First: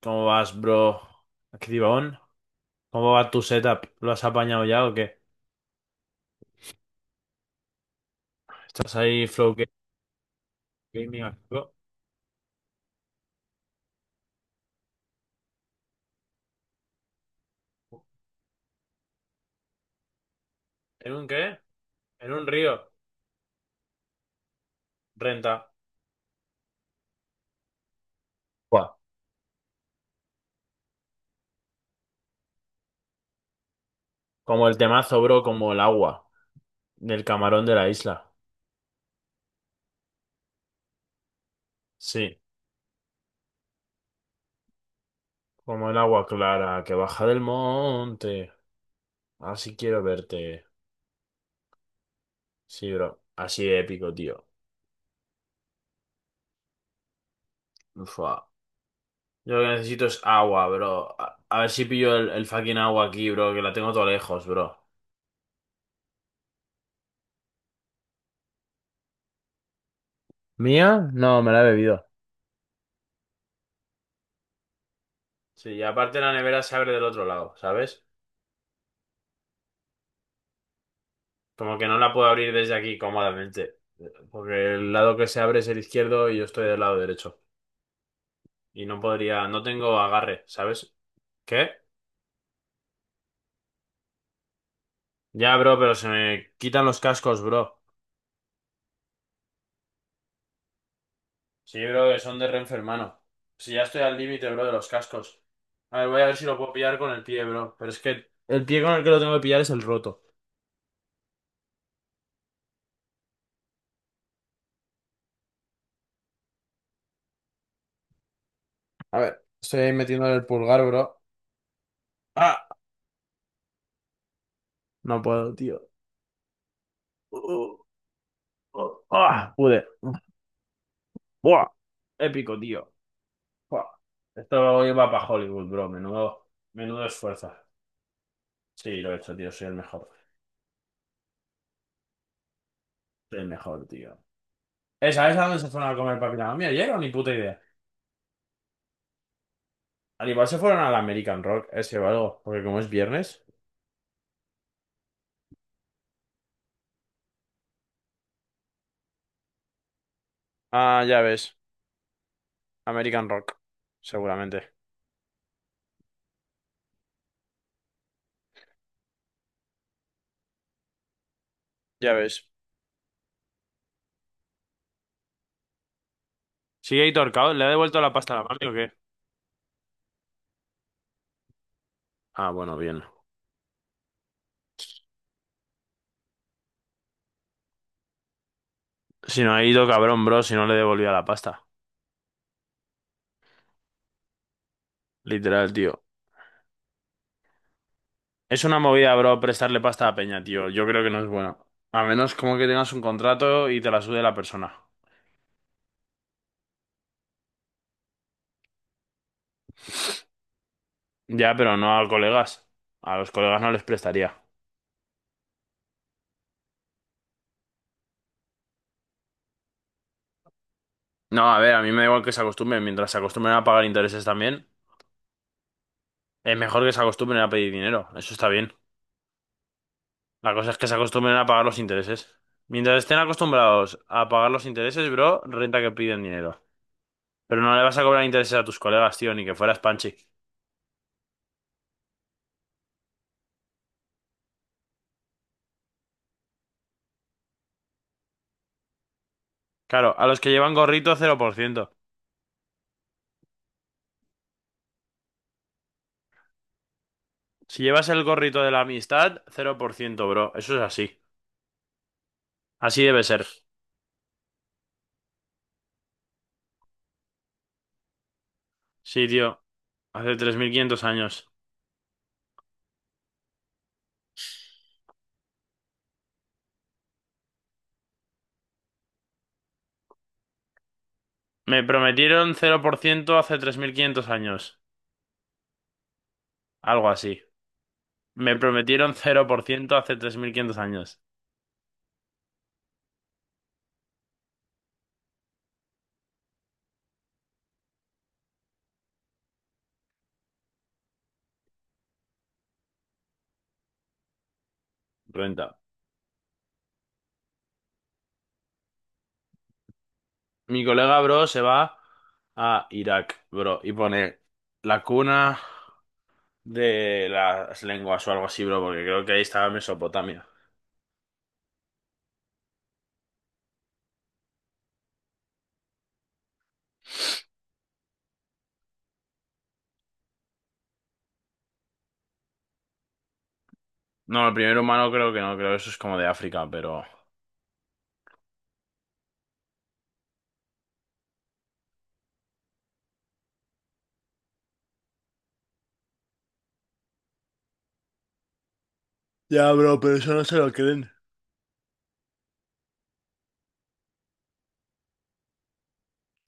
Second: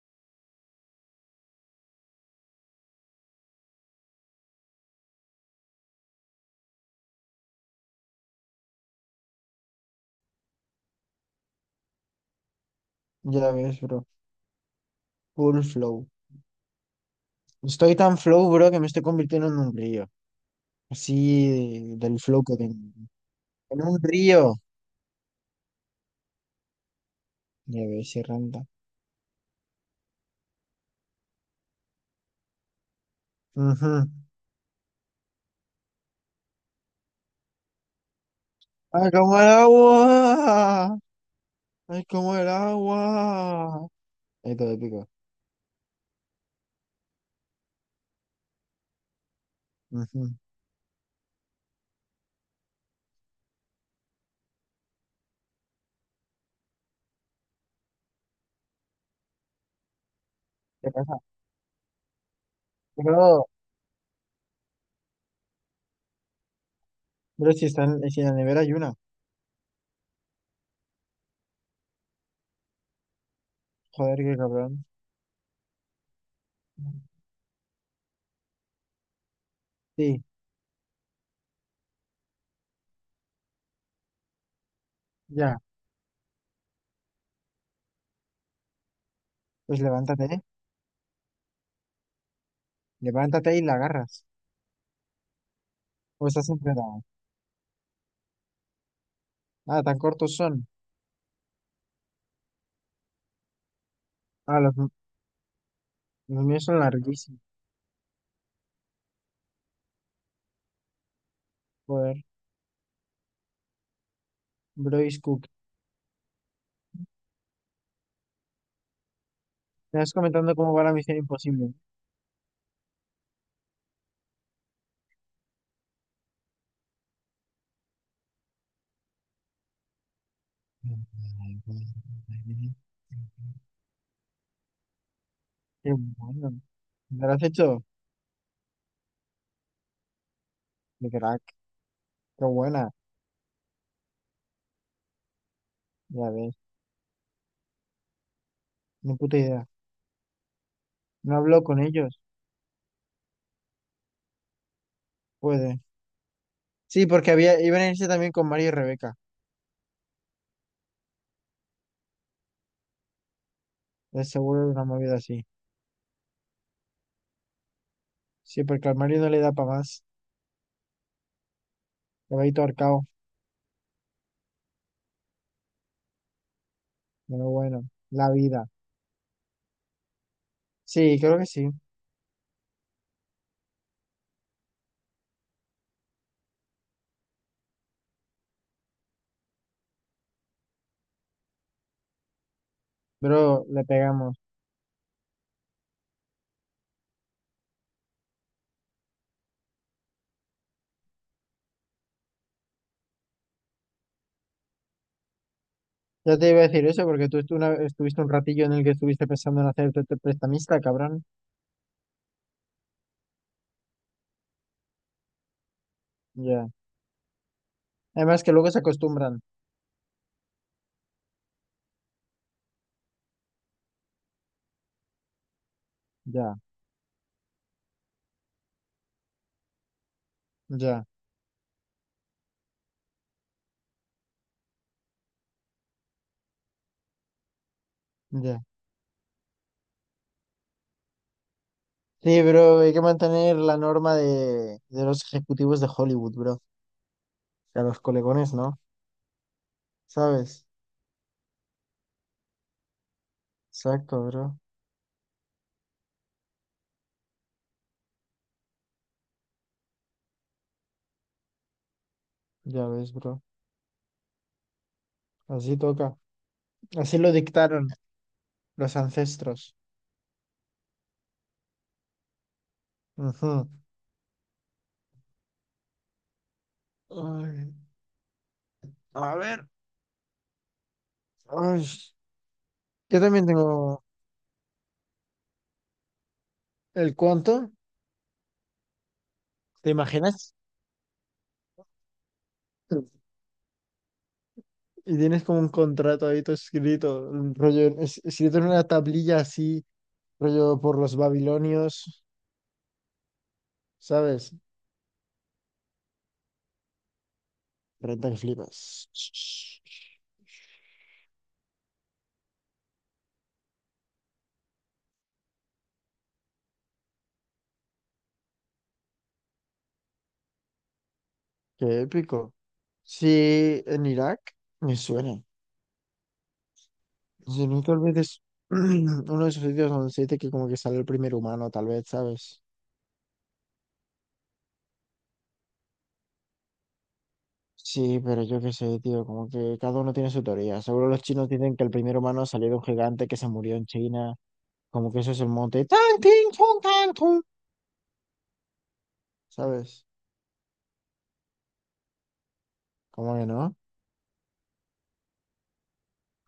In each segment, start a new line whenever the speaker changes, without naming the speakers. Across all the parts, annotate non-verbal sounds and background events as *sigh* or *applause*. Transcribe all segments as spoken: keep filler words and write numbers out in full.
¿Cómo vas, bro? Activón. ¿Cómo va tu setup? ¿Lo has apañado ya o qué? ¿Estás ahí Flow Ga- Gaming activo?
Ya ves, bro. Full flow. Estoy tan flow, bro, que me estoy convirtiendo en un río.
¿En un
Así
qué?
de- del
¿En
flow
un
que tengo.
río?
En un río.
Renta.
Ya ves, se renta.
Buah.
Ujú.
Como el temazo, bro, como el agua del camarón de la isla.
¡Ay, como el agua! ¡Ay, como
Sí,
el agua! Ahí todo épico.
como el agua clara que baja del monte. Así quiero
Ujú.
verte. Sí, bro. Así de épico, tío. Ufa. Yo lo que necesito es agua,
¿Qué
bro.
pasa?
A, a ver si pillo el, el fucking agua aquí,
Bro,
bro, que la tengo todo lejos, bro.
bro, si están, si en la nevera hay una.
¿Mía? No, me la he bebido.
Joder, qué cabrón.
Sí, y aparte la nevera se abre del otro lado, ¿sabes?
Sí,
Como que no la puedo abrir desde aquí cómodamente, porque el lado que se abre
ya.
es el izquierdo y yo estoy del lado derecho. Y no podría, no
Pues
tengo
levántate, ¿eh?
agarre, ¿sabes? ¿Qué?
Levántate y la agarras.
Ya, bro, pero se
O estás
me quitan
enredado.
los cascos, bro.
Ah, tan cortos son.
Sí, bro, que son de Renfe, hermano. Si ya estoy al límite,
Ah,
bro, de
los,
los cascos. A ver, voy a ver
los
si lo
míos
puedo
son
pillar con el
larguísimos.
pie, bro. Pero es que el pie con el que lo tengo que pillar es el roto.
Joder. Brois Cook.
A ver, estoy ahí
Me vas
metiéndole el
comentando cómo
pulgar,
va la misión
bro.
imposible.
¡Ah! No puedo, tío. Uh, uh, uh, ah, pude. Buah, épico, tío. Buah. Esto iba para Hollywood, bro.
Qué
Menudo,
bueno.
menudo
¿Me lo has
esfuerzo.
hecho?
Sí, lo he hecho, tío. Soy el mejor.
Qué crack. Qué buena.
Soy el mejor, tío. ¿Eh? ¿Sabes a dónde se fueron a comer
Ya
papita
ves.
mami ayer o ni puta idea?
Ni puta idea.
Al igual se fueron al
No
American
habló
Rock,
con
ese o
ellos.
algo, porque como es viernes.
Puede. Sí, porque había, iban a irse también con Mario y Rebeca.
Ah, ya ves. American Rock.
Es seguro
Seguramente.
una movida así. Sí, porque al Mario no le da para más.
Ya
Le va a
ves.
ir todo arcao.
¿Sigue ahí
Pero
torcado? ¿Le ha
bueno.
devuelto la
La
pasta a la mami
vida.
o qué?
Sí, creo que sí.
Ah, bueno, bien. Si no ha ido, cabrón, bro, si no le devolvía la pasta.
Bro, le pegamos.
Literal, tío. Es una movida, bro, prestarle pasta a Peña, tío. Yo creo que no es bueno. A menos como que tengas un contrato y te la sude la persona.
Ya te iba a decir eso porque tú estu- una- estuviste un ratillo en el que estuviste pensando en hacerte prestamista, cabrón.
Ya, pero no a colegas. A los colegas no les prestaría.
Ya. Además que luego se acostumbran.
No, a ver, a mí me da igual que se acostumbren. Mientras se acostumbren a pagar intereses también, es
Ya,
mejor que se acostumbren a pedir dinero. Eso está bien. La cosa es que se
ya,
acostumbren a pagar los intereses. Mientras estén acostumbrados a pagar los intereses, bro, renta que piden dinero. Pero no le vas a cobrar intereses
ya.
a tus colegas, tío, ni que fueras Panchi.
Sí, bro, hay que mantener la norma de, de los ejecutivos de Hollywood, bro. Y a los colegones, ¿no?
Claro, a los que
¿Sabes?
llevan gorrito, cero por ciento.
Exacto, bro.
Si llevas el gorrito de la amistad, cero por ciento, bro. Eso es así.
Ya
Así
ves,
debe
bro.
ser.
Así toca. Así lo dictaron los
Sí, tío.
ancestros.
Hace tres mil quinientos años.
Ujú. Ay, a ver.
Me
Ay,
prometieron cero por
yo
ciento
también
hace tres mil
tengo
quinientos años. Algo
el
así.
cuánto.
Me prometieron cero por
¿Te
ciento hace tres mil
imaginas?
quinientos años.
Y tienes como un contrato ahí todo escrito, un rollo, es- escrito en una tablilla así, rollo por los babilonios. ¿Sabes?
Renta.
Renta que flipas.
Mi colega, bro, se va a Irak, bro, y pone la cuna de las lenguas o algo así, bro, porque creo que ahí estaba Mesopotamia.
Qué épico. Sí, en Irak me suena. Si no, tal vez es *clears throat* uno de esos sitios donde se dice que como que sale el primer humano, tal vez, ¿sabes?
No, el primer humano creo que no, creo que eso es como de África, pero...
Sí, pero yo qué sé, tío, como que cada uno tiene su teoría. Seguro los chinos dicen que el primer humano salió de un gigante que se murió en China. Como que eso es el monte. Tan, tin, tun, tan, tun,
Ya, bro,
¿sabes?
pero eso no se lo creen.
¿Cómo que no?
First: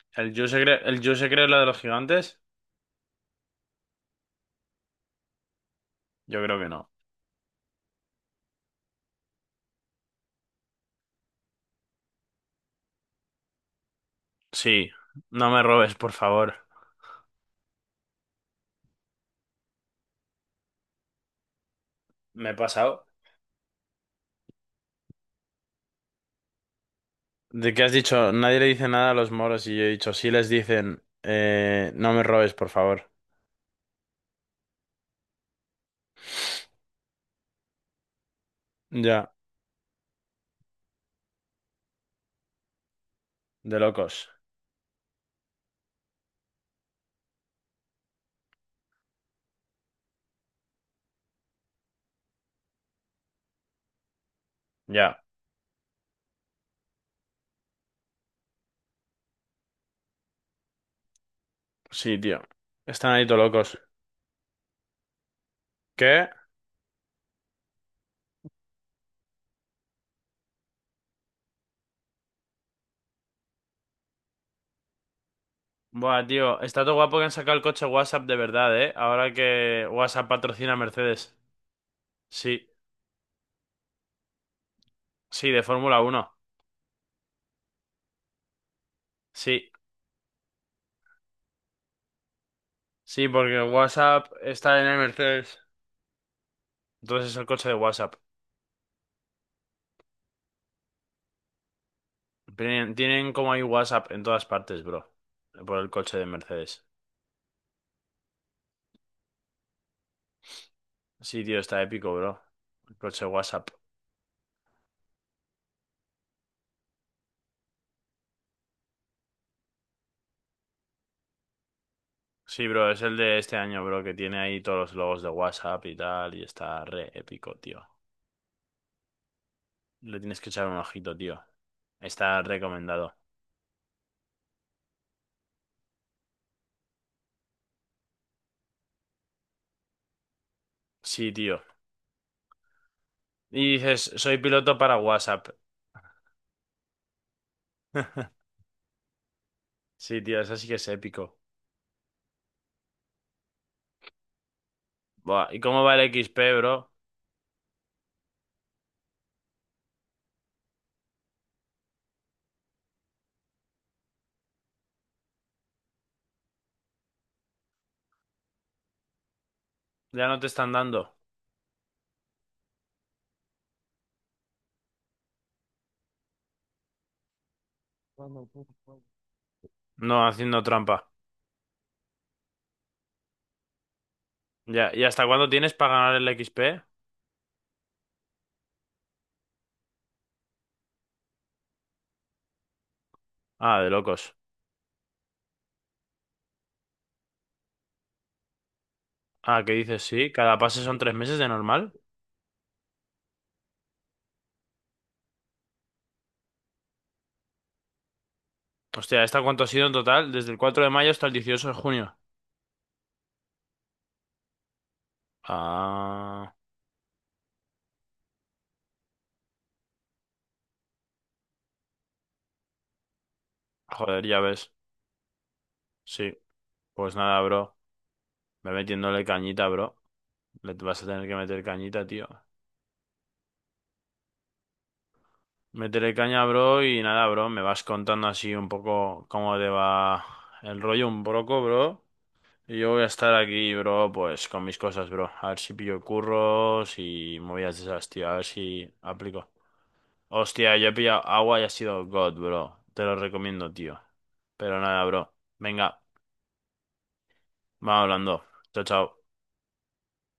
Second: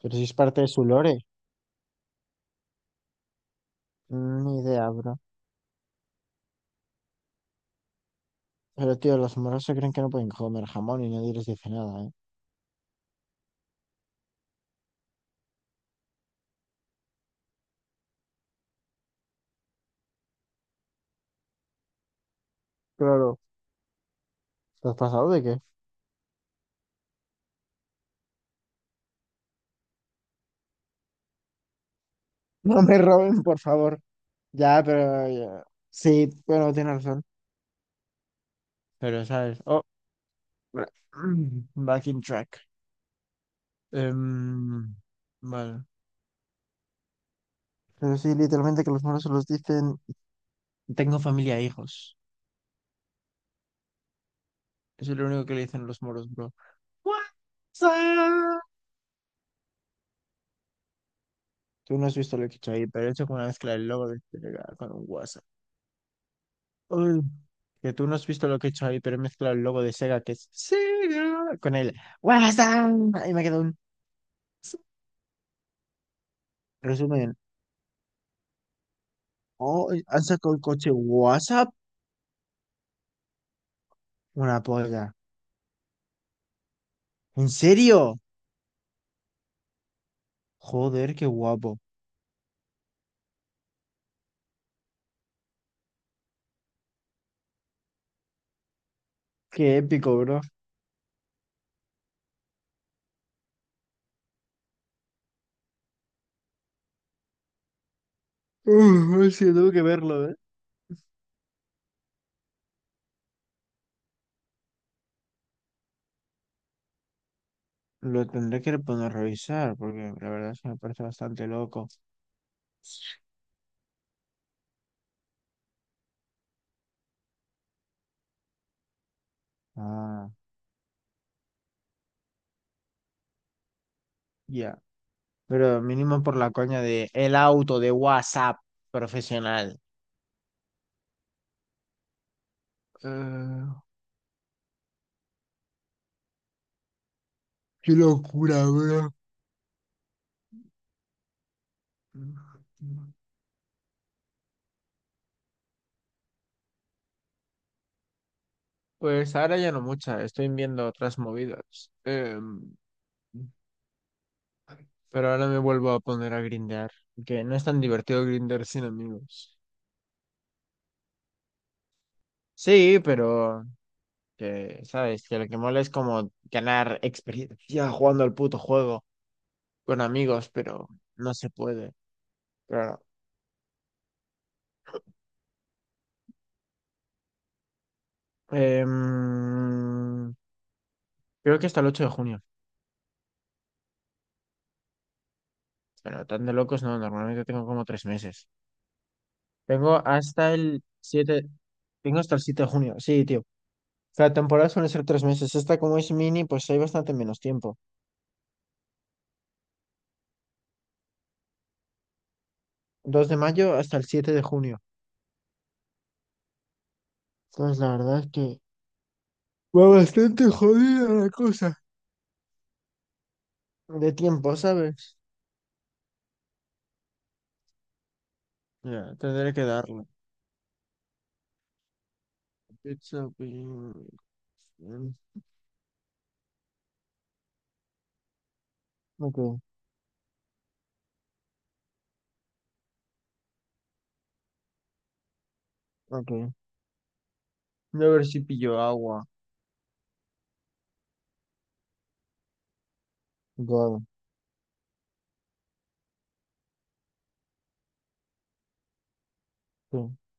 Pero si
¿El
es
yo se
parte de
cree,
su
el yo
lore.
se cree la de los gigantes?
Mm, ni idea, bro.
Yo creo que no.
Pero tío, los moros se creen que no pueden comer jamón y nadie les dice nada, ¿eh?
Sí, no me robes, por favor. Me he pasado.
Claro. ¿Estás pasado de qué?
¿De qué has dicho? Nadie le dice nada a los moros y yo he dicho, sí les dicen, eh, no me robes, por
No me
favor.
roben, por favor. Ya, pero... ya. Sí, bueno, tienes razón. Pero,
Ya,
¿sabes? Oh, bra- *clears throat* back in track.
de locos.
Em, vale. Pero sí, literalmente que los moros se los dicen... Tengo familia e hijos. Eso
Ya,
es lo único que le dicen los moros, bro. What's up? Tú no has
sí,
visto
tío.
lo que he hecho ahí, pero he
Están ahí
hecho como
todos
una mezcla
locos.
del logo de Telegram con un WhatsApp.
¿Qué?
Uy, que tú no has visto lo que he hecho ahí, pero he mezclado el logo de Sega, que es Sega, con el WhatsApp. Y me quedó un
Buah, tío, está todo guapo que han
resumen.
sacado el coche WhatsApp de verdad, ¿eh? Ahora que
Oh, han
WhatsApp
sacado el
patrocina a
coche
Mercedes.
WhatsApp.
Sí,
Una polla.
sí, de Fórmula uno.
¿En serio?
Sí,
Joder, qué guapo.
sí, porque WhatsApp está en el Mercedes. Entonces es el coche de WhatsApp.
Qué épico, bro.
Tienen, tienen como hay WhatsApp en todas partes, bro. Por el coche de Mercedes.
Uh, sí, tengo que verlo, ¿eh?
Sí, tío, está épico, bro. El coche WhatsApp.
Lo tendré que poner a revisar, porque la verdad es que me parece bastante loco.
Sí, bro, es el de este año, bro, que tiene ahí todos los logos de WhatsApp y tal, y está re épico, tío. Le
Ah,
tienes que echar un ojito, tío. Está recomendado.
ya. Pero mínimo por la coña de el auto de WhatsApp profesional.
Sí, tío.
Eh,
Y dices, soy piloto para WhatsApp.
qué
*laughs*
locura, bro.
Sí, tío, eso sí que es épico. Buah, ¿y cómo va el X P, bro?
Pues ahora ya no mucha, estoy viendo otras movidas. Em, pero ahora me vuelvo a poner a grindear, que no es tan divertido grindear sin amigos.
Ya no te están dando.
Sí, pero que, sabes, que lo que mola es como ganar experiencia jugando al puto juego con
No,
amigos,
haciendo
pero
trampa.
no se puede. Claro.
Ya, ¿y hasta cuándo tienes para ganar el X P?
Em, creo que hasta el ocho de junio,
Ah, de locos.
pero tan de locos no, normalmente tengo como tres meses.
Ah, ¿qué
Tengo
dices? Sí,
hasta
cada pase
el
son tres meses
siete,
de normal.
tengo hasta el siete de junio, sí, tío. La temporada suele ser tres meses. Esta, como es mini, pues hay bastante menos tiempo.
Hostia, ¿esta cuánto ha sido en total? Desde el cuatro de mayo hasta el dieciocho de junio.
Dos de mayo hasta el siete de junio.
Ah,
Entonces, la verdad es que va bastante jodida la cosa. De
joder, ya
tiempo,
ves.
¿sabes?
Sí, pues nada, bro. Ve
Ya,
metiéndole
tendré que
cañita, bro.
darle.
Le vas a tener que meter cañita, tío.
Pizza, pi- mm,
Métele caña, bro, y nada, bro. Me vas contando así un poco cómo
ok,
te va el rollo un poco, bro. Y yo voy a estar aquí, bro, pues con mis cosas, bro. A ver si pillo
ok.
curros y movidas de
Voy
esas,
a ver
tío. A
si
ver
pillo
si
agua.
aplico. Hostia, yo he pillado agua y ha sido God, bro. Te lo recomiendo, tío.
God,
Pero nada, bro. Venga, vamos hablando. Chao, chao.
sí.